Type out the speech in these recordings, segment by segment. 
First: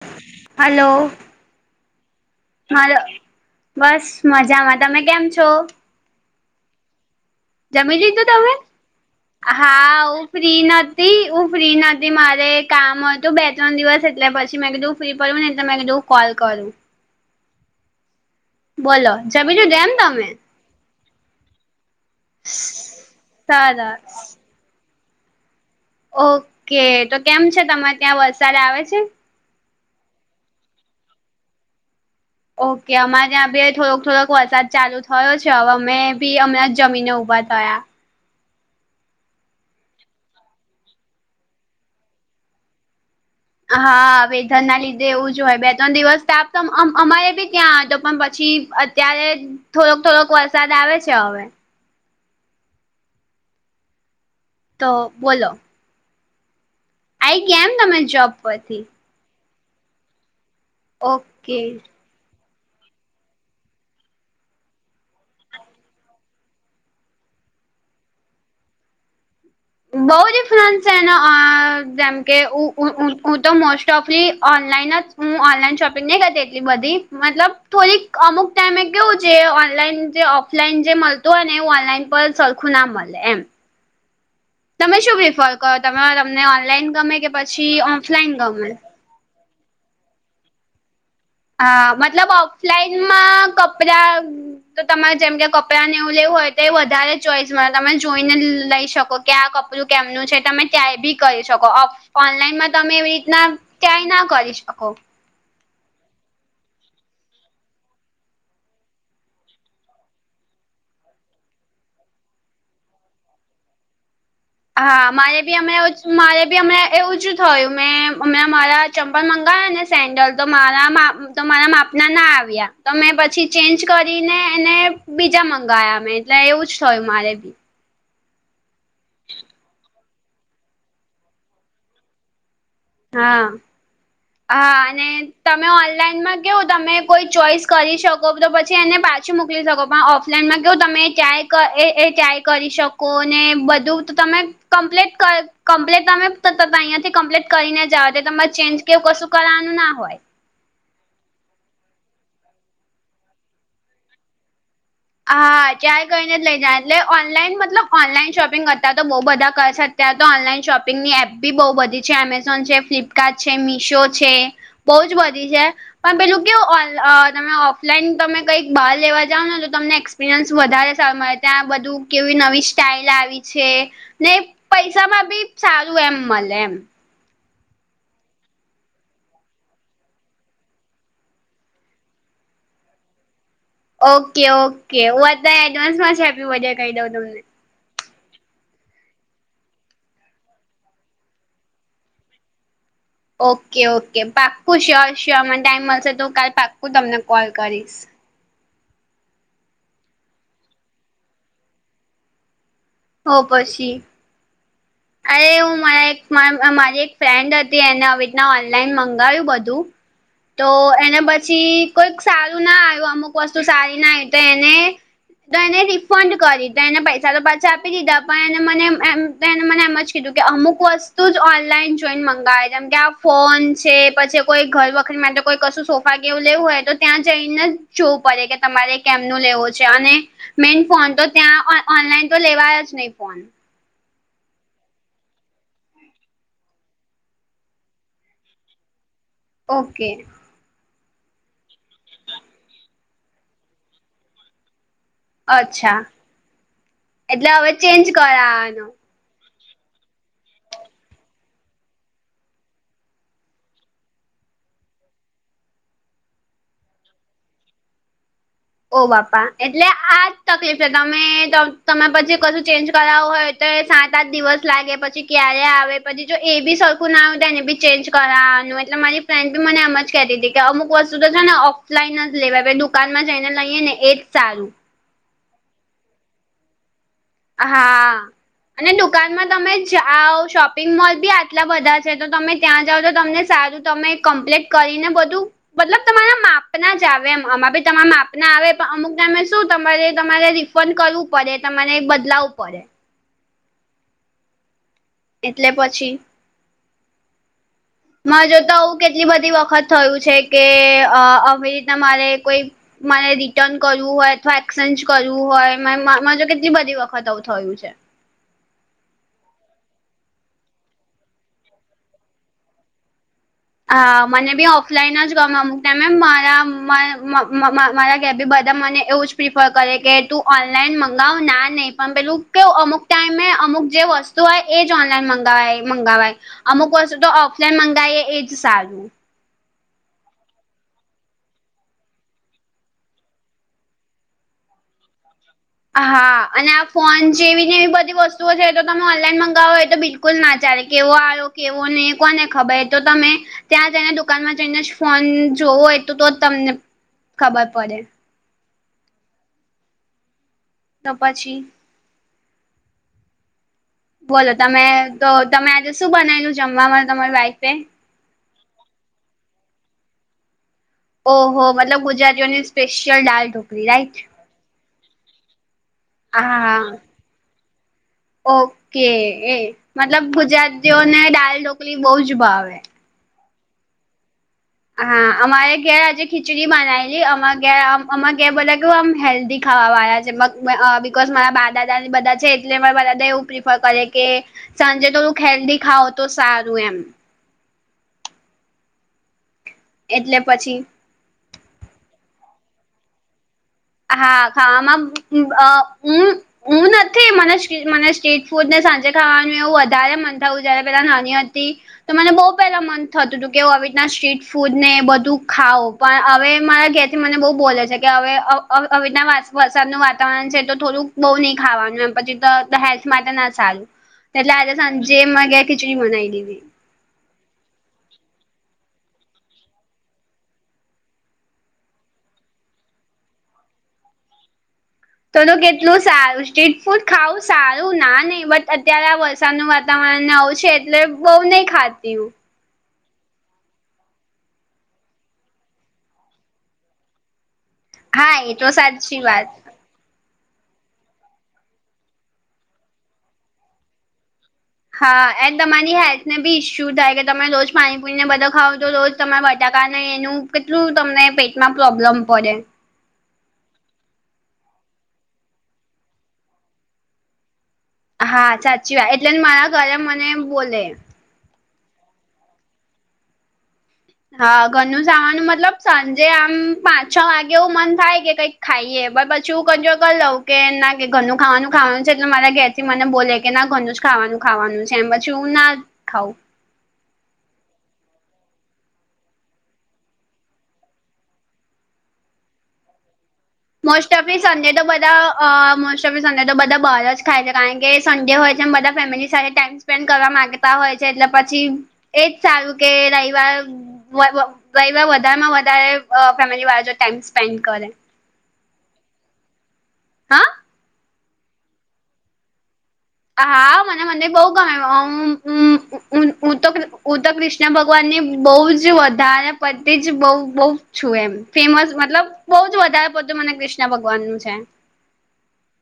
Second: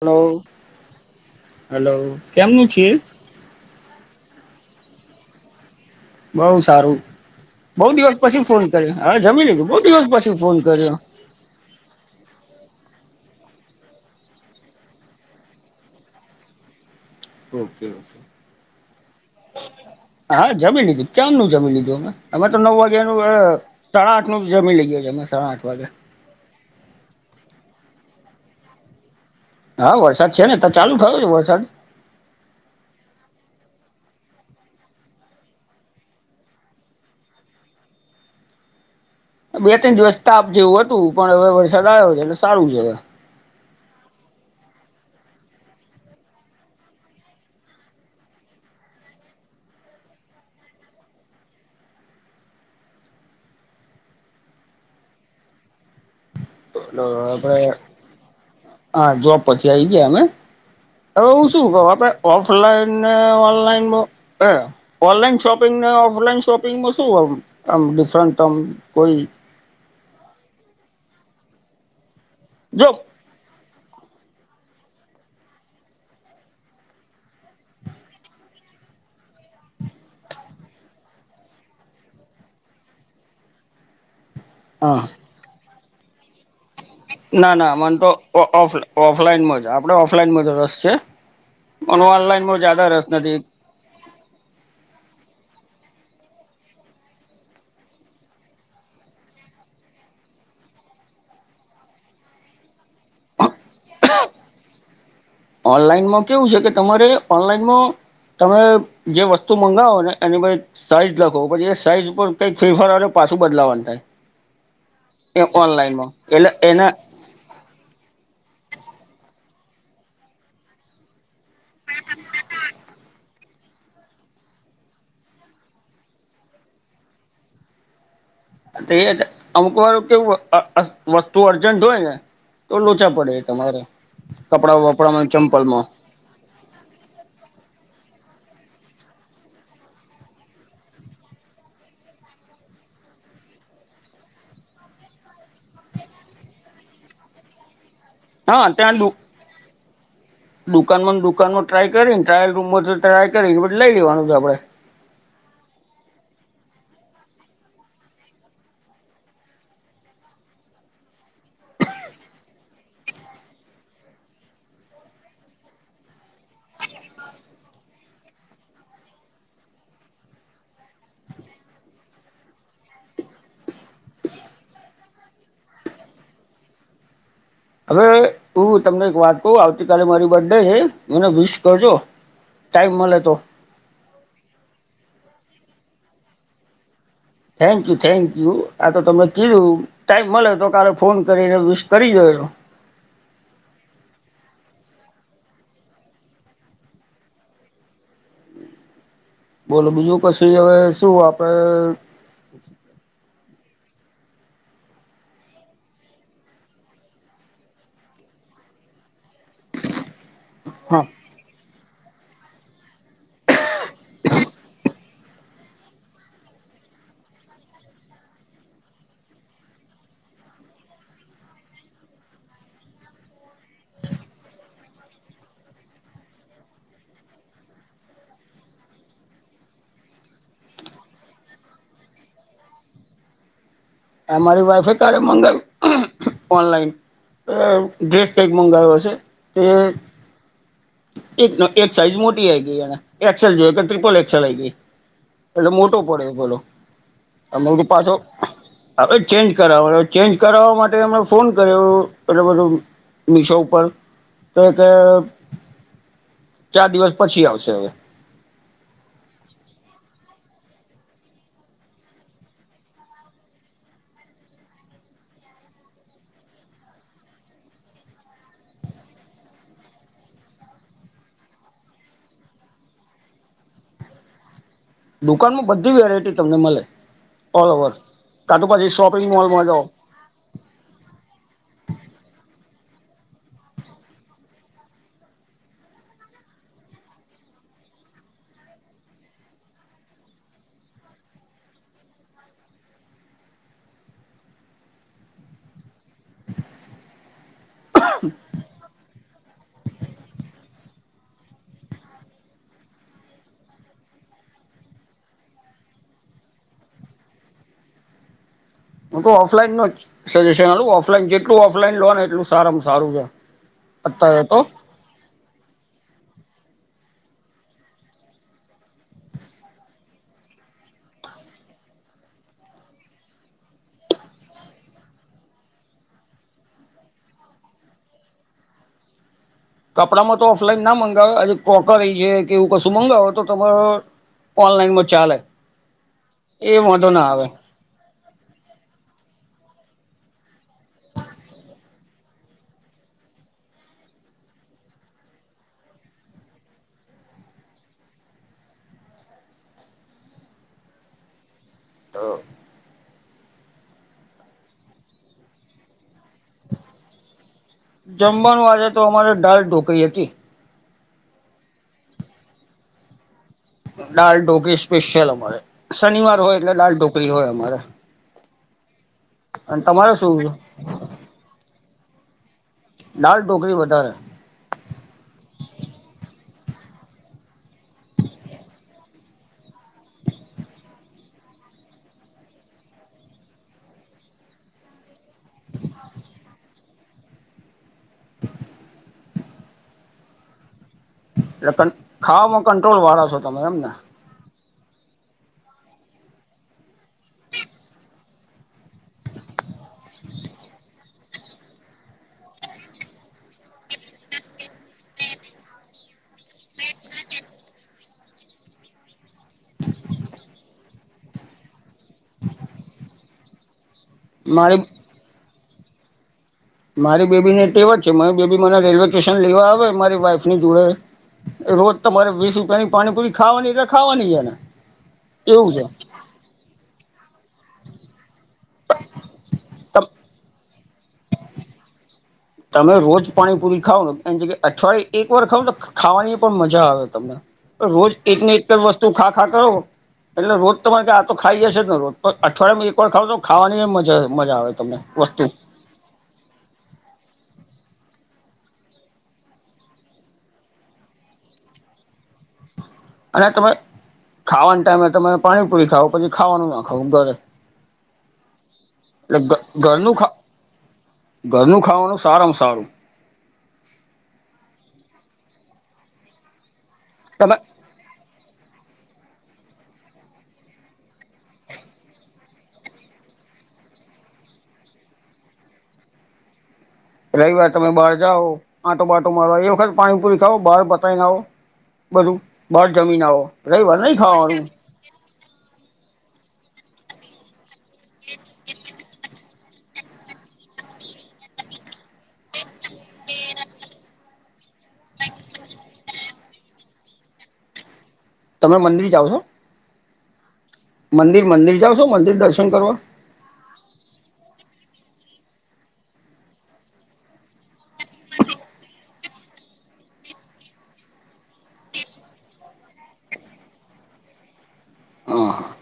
Hello hello- કેમનું છે હા બસ મજામાં તમે કેમ છો? બઉ સારું બઉ જમી દિવસ લીધું પછી તમે? ફોન કર્યો હા જમી લીધું બઉ હા દિવસ હું પછી ફોન ફ્રી કર્યો? નથી હું ફ્રી નથી મારે કામ હતું બે ત્રણ દિવસ એટલે પછી મેં કીધું ફ્રી પડવું ને એટલે મેં કીધું કોલ કરવું. ઓકે ઓકે બોલો જ બીજું ડેમ તમે [inaudible] હા જમી લીધું ક્યારનું જમી લીધું અમે અમે તો નવ વાગ્યાનું સરસ આપ જમી લઈએ છીએ અમે સાડા આઠ વાગે- ઓકે! તો કેમ છે. તમારે ત્યાં વરસાદ આવે છે. હા વરસાદ છે ને ત ચાલુ થયો છે વરસાદ- ઓકે અમારે ત્યાં બે થોડોક થોડોક વરસાદ ચાલુ થયો છે હવે અમે બી અમણાં જમીને ઊભા થયા. બે ત્રણ દિવસ તાપ જેવું હતું પણ હવે વરસાદ આઈવી છે એટલે સારું છે હવે. હા વેધર ના લીધે એવું જ હોય બે ત્રણ દિવસ તાપ અમ અમારે બી ત્યાં પણ પછી ત્યારે થોડોક થોડોક વરસાદ આવે છે હવે- તો બોલો- આઈ આપ ગયા એમ તમે જોબ પરથી હા જોબ- પછી આઈ ગયા અમે હવે હુ ઓકે શું કહું આપણે- ઓફલાઇન ને ઓનલાઇનું એ ઓનલાઈન શોપિંગ ને ઓફલાઈન શોપિંગમાં શું આમ આમ ડિફરન્ટ આમ કોઈ? બહુ ડિફરન્સ એ છે જેમકે ઉ ઉ જો ઉ હું તો મોસ્ટ ઓફલી ઓનલાઈન જ હું ઓનલાઈન શોપિંગ નહી કરતી એટલી બધી મતલબ થોલીક અમુક ટાઈમે કેવું છે ઓનલાઈન જે ઓફલાઈન જે મલતું હોય ને એ ઓનલાઈન પર સર ખું ના મલે એમ. તમે હા શું પ્રિફર કરો તમે તમને ઓનલાઈન ગમે? કે ના ના પછી મને તો ઓફલાઈન ગમે ઓફ ઓફલાઈનમાં જ આપણે ઓફલાઈનમાં જ રસ છે. હા મને મતલબ ઓનલાઈનમાં જ્યાદા રસ નથી ઓફલાઈનમાં કપડા તો તમારે જેમ કે કપડાં ને એવું લેવું હોય તો એ વધારે ચોઈસ મલે તમે જોઈને લઈ શકો. કે આ કપડું કેમનું છે તમે ત્યા ભી કરી શકો ઓ ઓનલાઈનમાં તમે એવી રીતના ટ્રાય ના કરી શકો. ઓનલાઈનમાં કેવું છે કે તમારે ઓનલાઈનમાં તમે જે વસ્તુ મંગાવો ને એની બધી સાઈઝ લખો પછી એ સાઈઝ ઉપર કઈક ફેરફાર આવે તો પાછું બદલાવાનું થાય. હા મારે એ બી હમડા અવુ જ ઓનલાઈનમાં મારે એટલે બી અમ એના એવું જ થયું મેં અ મારા ચંપલ મંગાવયા ને સેન્ડલ તો મારા તો મારા માપના ના આવ્યા. તો મેં પછી ચેન્જ કરીને એને બીજા મંગાવયા મેં એટલે એવું જ થયું મારે બી. તો એ અમુક વાર કેવું અ વસ્તુ અર્જન્ટ હોય ને તો લોચા પડે હા તમારે હા કપડા અને વપડામાં, ચંપલ તમે માં. ઓનલાઈનમાં કેઉં તમે કોઈ ચોઈસ કરી શકો તો પછી એને પાછું મુકલી શકો પણ ઓફ લાઈનેમાં કેવુ તમે એ ત્યાં એ એ ત્યાંય કરી શકો ને બધું તો તમે કમ્પ્લીટ કમ્પ્લીટ તમે ત અહીંયાથી કમ્પ્લીટ કરીને જ તમારે હા ચેન્જ ત્યાં શું કરવાનું ના હોય. દુકાનમાં ન દુકાનમાં ટ્રાય કરીને ટ્રાયલ રૂમ માંથી ટ્રાય કરી એ બધી લઈ લેવાનું છે આપડે. હા ક્યાં કઈને જ લઈ જ એટલે ઓનલાઈન મતલબ ઓનલાઈન શોપિંગ અતારે તો બો બધા કરે છે. ત્યાં તો ઓનલાઈન શોપિંગની એપ બી બહુ બધી છે એમેઝોન છે, ફ્લિપકાર્ટ છે, મીશો છે. બોઉ જ બધી છે. પણ પેલું કેવું ઓન અ તમે ઓફલાઈન તમે કંઈક બાર લેવા જાવ ને તમને એક્સપિરિયન્સ વધારે સારું મળે ત્યાં બધું કેવી નવી સ્ટાઇલ આવી છે. ને પૈસા માં બી સારું એમ મલે એમ. હવે હું તમને એક વાત કઉ આવતીકાલે મારી બ ડે છે મને વિશ કરજો. ટાઈમ મલે તો. Okay okay! હું અત્યારે એડવાન્સ માં જ હેપી બ ડે કઈ દઉં તમને. Thank you, thank you! આ તો તમેં કીધું. ટાઈમ મલે તો કાલે ફોન કરીને વિસ કરી દેજો. Okay, okay! પાક્કું શ્યોર શ્યોર મને ટાઈમ મળશે તો હું કાલ પાક્કું તમને કોલ કરીશ. બોલો બીજું કશી ઈ હવે શું આપડે તો પછી. અરે હું મારા એક મારી એક ફ્રેન્ડ હતી એને આવી રીતના ઓનલાઈન મંગાયું બધું [unintelligible] તો હા એને પછી કોઈક સારું ના આવ્યું અમુક વસ્તુ સારી ના આઈ તો એને તો એને રિફંડ કરી તો એને પૈસા તો પાછા આપી દીધા પણ એને મને એમને મને એમ એમ અજ કીધું કે અમુક વસ્તુ જ ઓનલાઈન જોઈને મંગાવે જેમ કે આ ફોન છે પછી કોઈ ઘર વખત માટે કોઈ કશું સોફા કેવું લેવું હોય તો ત્યાં જઈને જ જોવું પડે કે તમારે કેમનું લેવો છે અને મેન ફોન તો ત્યાં ઓનલાઈન તો લેવા જ નહીં ફોન. આમારી વાઈફે કાલે મંગાઈવુ. ઓનલાઈન ડ્રેસ કંઈક મગાઈવો હશે. તે ઓકે! એક સાઈઝ મોટી આ ગઈ એ એક્સેલ જો કે ટ્રિપલ એસેલ આ ગઈ. એટલે અચ્છા મોટો પડે બોલો એટલે અ હવે કે પાછો. ચેન્જ કરાવાનો ચેન્જ કરાવવા ચેન્જ કરાવવા માટે એમણે ફોન કર્યો. એટલલે બધું મિશો ઉપર [inaudible] ચાર દિવસ પછી આવશે. ઓ બાપ્પા એટલે આજ તકલીફ છે. તમે પછી કશું ચેન્જ કરાવું હોય. સાત આઠ દિવસ લાગે પછી ક્યારે આવે પછી જો એ બી સરખું ના હો તો એને ભી ચેન્જ કરાવાનું એટલે મારી ફ્રેન્ડ બી મને એમ જ કેહતી હતી કે અમુક વસ્તુ તો છે ને ઓફલાઈન જ લેવાઈ દુકાનમાં જઈને લઈએેને એજ સારું. દુકાનમાં બધી વેરાયટી તમને મલે. હા અને શોપિંગ દુકાનમાં મોલમાં તમે જાઓ જા જાવ શોપિંગ મોલબી આટલા બધા છે તો તમે ત્યાં જાઓ તો તમને સારું તમે કમ્પ્લીટ કરીને બધું મતલબ તમારા માપના જ આવે એમ આમાંબી તમારા માપના આવે પણ અમુક ટાઈમે શું તમારે તમારે રી ફંડ કરવું પડે તમારે બદલાવવું પડે. એટલે પછી માર જોડતો આવું કેટલી બધી વખત થયું છે કે અ આવી રીતના મારે કોઈ મારે રિટર્ન કરવું હોય અથવા એક્સચેન્જ કરવું હોય માં માર જોડ કેટલી બધી વખત થયું છે. હું તો ઓફલાઈનું જ સજેશનઆલુ ઓફલાઈન જેટલું ઓફલાઈનલો ને એટલું સારામ સારું રે. હા મને બી ઓફ ઓફલાઈન જ ગમે અમુક ટાઈમે મારા મારા ઘેરબી બધા મને એવું જ પ્રિફર કરે કે તું ઓનલાઈન મંગાવ ના નહીં પણ પેલું કે અમુક ટાઈમે અમુક જે વસ્તુ હોય એ જ ઓનલાઈન મંગાવાય મંગાવાય અમુક વસ્તુ તો ઓફલાઈન મંગાવીએ જ સારું. કપડામાં તો ઓફલાઈન ના મંગાવે [unintelligible] એવું કશું મંગાવો તો તમાર ઓનલાઈનમાં ચાલે. હા અને એ આ વાંધો ફોન ના આવે જેવીને એવી બધી વસ્તુ શું છે તો તમે ઓનલાઈન મંગાવો એતો બિલકુલ ના ચાલે કેવો આયો કેવો નહીં કોને ખબર એતો તમે ત્યાં જઈને દુકાનમાં જઈને જ ફોન જોવો હોય તો તો જ તમને ખબર પડે. તોહ પછી [unintelligible] બોલો તમે તો તમે આજે શું બનાયલું જમવાવામાં તમારી વાઈફે જમવાનું આજેતો અમારે દાલ ઢોકરી હતી. ઓહો મતલબ ગુજરાતીઓની સ્પેશયલ દાલઢો દાળઢોકરી સ્પેશિયલ અમારે શનિવાર હોય એટલે હા દાળઢોકરી હોય અમારે. ઓકે એ અને તમારે મતલબ શું ગુજરાતીઓને દાલ ઢોકલી બવજ ભાવે. દાળઢોકરી વધારે હા અમારે ઘેર આજે ખીચડી બનાવીલી અમા ઘ અમા ઘેર બોલા કે હ આમ હેલ્ધી ખાવા વાળા છે બીિકઝ મારા બા દાદા ને બધા છે એટલે મારા દાદા એવું પ્રિફર કરે કે સાંજે થોડુંક હેલ્ધી ખાઓ તો સારું એમ એટલે પછી એટલે ખામાં કંટ્રોલ વાળા છો તમે એમ ને હા હા ખાવામાં આ હમ- હું નથી મને મને સ્ટ્રીટ ફૂડ ને સાંજે ખાવાનું એવું વધારે મન થું જયારે પેલા નડિયાદથી તો મને બહુ પેલા મન થતું હતું કે આવી રીતના સ્ટ્રીટફૂડ ને બધું ખાવ પણ હવે મારા ઘેરથી મને બહુ બોલે છે કે હવે હવેના વરસાદનું વાતાવરણ છે તો થોડુંક બહુ નઈ ખાવાનું એમ પછી તો હેલ્થ માટેના સારુ એટલે આજે મારી સાંજે માર ઘેર ખીચડી બનાઈ દીધી. મારી બેબીને ટેવ જ છે મારી બેબી મને રેલવે સ્ટેશન લેવા આવે મારી વાઈફની જોડે રોજ તમારે વીસ રૂપિયાની પાણીપુરી ખાવાની એટલે ખાવાની જ એને તો તો એવું છે કેટલું સારું સ્ટ્રીટફૂડ ખાવું સારું ના નય બટ અત્યારે આ વરસાદનું વાતાવરણને આવું છે એટલે બઉ નય ખાતી હું તમે રોજ પાણીપુરી ખાવને એન જગ્યાએ અઠવાડિયે એક વાર ખાવને ખાવાની પણ મજા આવે તમને અવે રોજ હા એ એકની તો એક વસ્તુ સાચી ખા વાત ખા કરો એટલે રોજ તમારે કે આતો ખાઈએ જ છે ને રોજ અઠવાડિયાેમાં એક વાર ખાવને તોહ ખાવાનીય મજા મજા આવે તમને હા વસ્તુ અને [unintelligible] મેબી ઈશ્યું થાય કે તમે રોજ પાણીપુણીને બધૂ ખાવતો રોજ તમારે બટાકાને એનું કેટલું તમને પેટમાં પ્રોબ્લેમ પડે. અને તમે ખાવાના ટાઈમે તમે પાણીપુરી ખાવ પછી ખાવાનું ના ખાવું ઘરે- હા સાચી વાત એટલે મને મારા ઘરે ઘરનું ખા મને બોલે- ઘરનું ખાવાનું સારામાં સારું. હા ઘરનું ખાવાનું મતલબ સાંજે આમ પાંચ છ વાગે તમે એવું મન થાય કે કઈક- ખાઈએ બ પછી હું કંટ્રોલ કરી લઉં કે ના કે ઘરનું ખાવાનું ખાવાનું છે એટલે મારા ગેસ- મને બોલે કે ના ઘરનું જ ખાવાનું ખાવાનું છે એમ પછી હું ના ખાઉ- રવિવાર તમે બહાર જાઓ આંટો બાટો મારવા એ વખત પાણીપુરી ખાવ બહાર પતાવી ના આવો- બધું બહાર જમીને આવો- રવિવાર મોસ્ટ નહી ઓફ તો ખાવાનું સન્ડે તો બધા- અ મોસ્ટ ઓફી સન્ડે તો બધા બહાર જ ખાય છે કારણ કે સન્ડે હોય છેમ બધા ફેમિલી સાથે ટાઈમ- સ્પેન્ડ કરવા માંગતા હોય છે એટલે પછી એજ સારું કે રવાર- વહીવા વધારેમાં વધારે ફેમિલી વાળા ટાઈમ સ્પેન્ડ કરે- તમે મંદિર જાઓ છો? હા મંદિર મંદિર જાઓ છો મંદિર દર્શન કરવા? હા મને મને બઉ ગમે અ હમ- હું તો હું તો કૃષ્ણ ભગવાનની બહુ જ વધારે પતિ જ બહુ બહુ છું એમ- ફેમસ મતલબ બહુ જ વધારે બધું મને કૃષ્ણ ભગવાન નું છે. હા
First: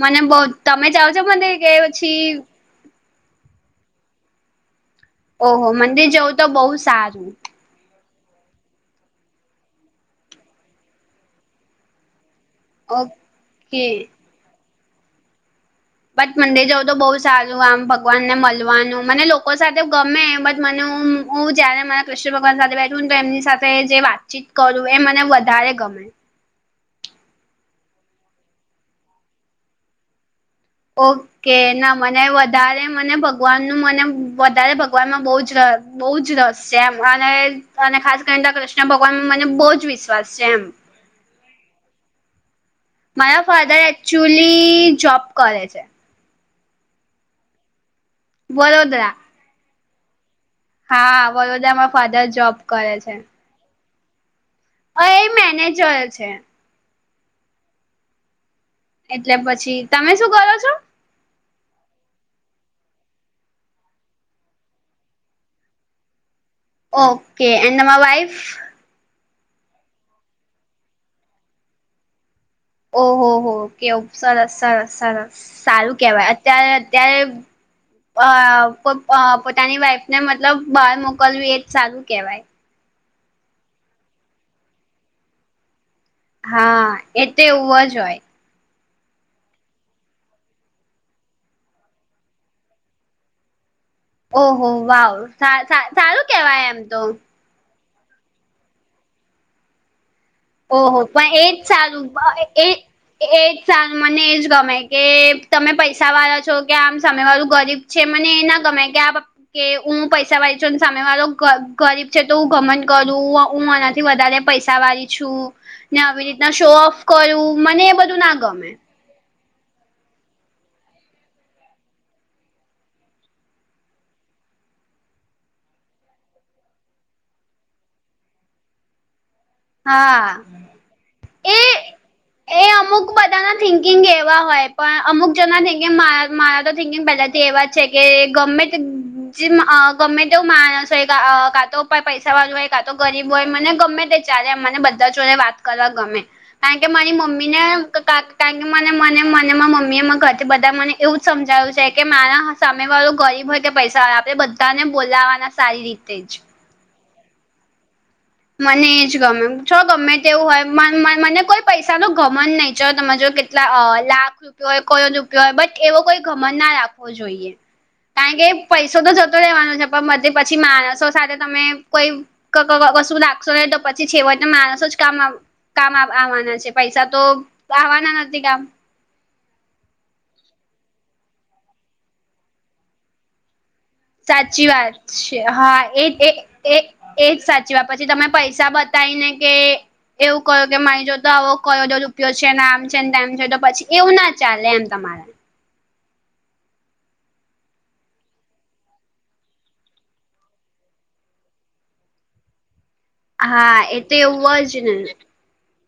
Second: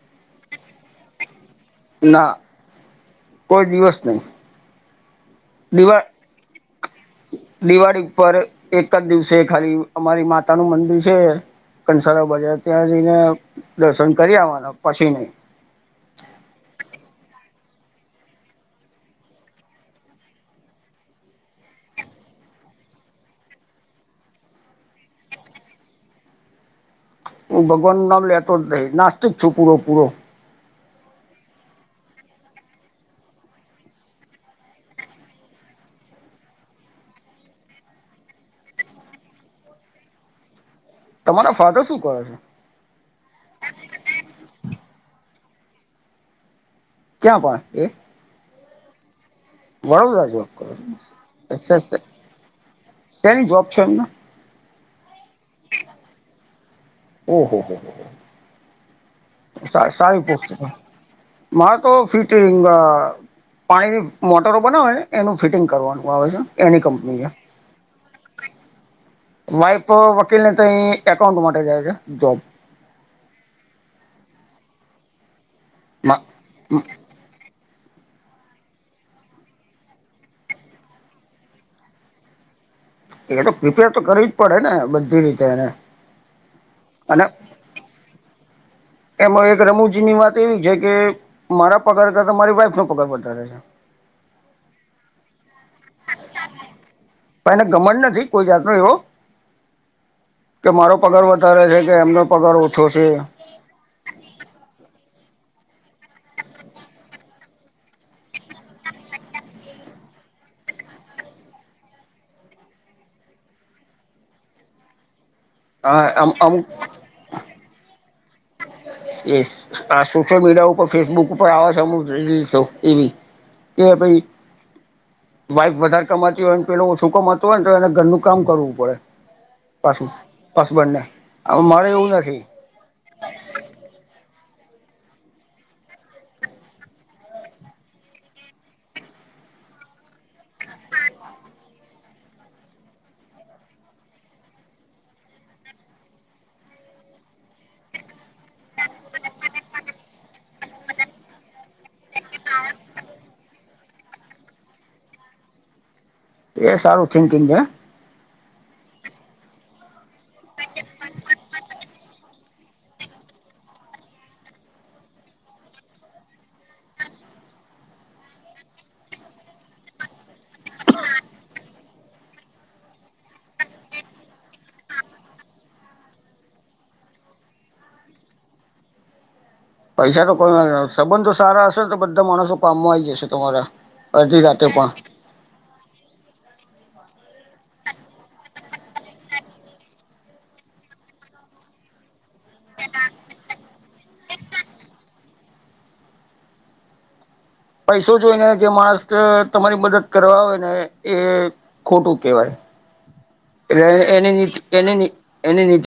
મને બવ તમે જાવ છો મને કે- ના પછી કોઈ દિવસ નહી- ઓહો દિવા મંદિર જવું તો બહુ સારું. દિવાળી ઉપર એક જ દિવસે ખાલી અમારી માતા નું મંદિર છે. કંસાર બજાર ત્યાં જઈને ઓકે દર્શન કરી આવવાના પછી નઈ- બટ મંદિર જવ તો બહુ સારું આમ ભગવાનને મળવાનું મને લોકો સાથે ગમે બટ મને હું- હું જયારે મારા કૃષ્ણ ભગવાન સાથે બેઠું તો એમની સાથે જે વાતચીત કરું એ મને વધારે ગમે- ભગવાન નું નામ લેતો જ નથી નાસ્તિક છું પૂરો પૂરો- ઓકે ના મને વધારે મને ભગવાનનું મને વધારે ભગવાનમાં બહુ જ રસ. બહુ જ રસ છે એમ અને અને ખાસ કરીને કૃષ્ણ ભગવાનમાં મને બહુ જ વિશ્વાસ છે એમ. તમારા ફાધર શું કરે છે? મારા ફાદર એક્ચુલી જોબ કરે છે. ક્યાં પણ એ વરોદરા- વડોદરા સે કે - હા વડોદરા માં ફાધર જોબ કરે છે જબ છે એને અ એ મેનેજર છે ઓ હો હો એટલે પછી તમે સાારી પ શું કરો છો? મા તો ફિટિંગ પાણીની મોટરો બનાવે ને એનું ફિટિંગ કરવાનું આવે છે એની કંપની છે ઓકે એન્ડ તમારા વાઈફ- વાઈફ વકીલ ને ત્યાં એકાઉન્ટ માટે જાય છે જોબ- ઓહ હો કેવ સરાસ સરસ - સારું કેવાય અત્યારે અત્યારે- અ પોતાની વાઈફને મતલબ બહાર મોકલવી એજ સારું કેહેવાય. એ તો પ્રિપેર તો કરવી જ પડે ને બધી રીતે એને- હા એ અને તેવું જ હોય. એમાં એક રમૂજી ની વાત એવી છે. કે મારા પગાર કરતા મારી વાઈફ નો પગાર વધારે છે. ઓહો વાવ સારું કેવાય એમ તો પણ એને ઘમંડ નથી કોઈ જાતનો એવો કે મારો ઓહો પગાર પણ વધારે એજ છે કે સારું એમનો પગાર એ ઓછો છે એજ સારું મને એજ ગમે કે તમે પૈસા વાળા છો કે આમ સામે વાળું ગરીબ છે મને એ ના ગમેય કે આ કે હું પૈસા વાળી છું સામે વાળો ગરીબ છે તો હ ગમન કરું હું આનાથી વધારે પૈસા વાળી છું ને આવી આ રીતના અમુક શો ઓફ કરું મને એ બધું ના ગમે એ આ સોશિયલ મીડિયા ઉપર ફેસબુક ઉપર આવાુ રીલો એવી એ ભાઈ વાઇફ વધારે કમાતી હોય ને પ એ ઓછું કમાત હોય તો એને ઘરનું કામ કરવું પડે પાશુ હા પશુબનને એ મારે એવું નથી એ અમુક બધાના થિંકિંગ એવા હોય પણ અમુક જના થિંકિંગ મા મારા તો થિંકિંગ પહેલાંથી એવા જ છે કે ગમે તે જે ગમે તેવ માણસ હોય કા તો પૈસા વાળું હોય કા તો ગરીબ હોય મને ગમે તે ત્યારે મને બધા જોને વાત કરવા ગમે કારણ કે મારી મમ્મી ને કારણ કેને મને મને મમ્મી એ ઘર બધા મને એવું જ સમજાયું છે કે મારા સામે વાળું ગરીબ હોય કે પૈસા હોય આપણેે બધાને બોલાવાના સારી રીતે જ એ સારું થિંકિંગ હે મને એજ ગમે છ ગમે તેવું હોય મને કોઈ પૈસા ન ગમત નહી છો તમે જો લાખ રૂપયો હોય કરોડ રૂપિયો હોય બટ એવો કોઈ ગમણ ના રાખવો જોઈએ કારણ કે પૈસો તો જતો રહેેવાનો છે પણ બધી પછી માણસો સાથે તમે કોઈ ક કશું રાખશો નહી તો પછી છેવયને માણસો જ કામ કામ આવવાના છે પૈસા તો આવવાના નથી કામ પૈસા તો કોઈ સંબંધો સારા હશે તો બધા માણસો કામમાં આવી જશે તમારા અડધી રાતે સાચી વાત પણ છે હા એ એ એજ સાચવા પછી તમે પૈસા બતાવી ને કે એવું ક્યું કે મારી જો તો આવો કયો તો રૂપિયો છે ને આમ છે ને તેમ છે તો પછી એવું ના ચાલે એમ તમારા પૈસો જોઈ ને જે માણસ તમારી મદદ કરવા હોય ને એ ખોટું કેહેવાય હા તો એ એવું જ ને એ એની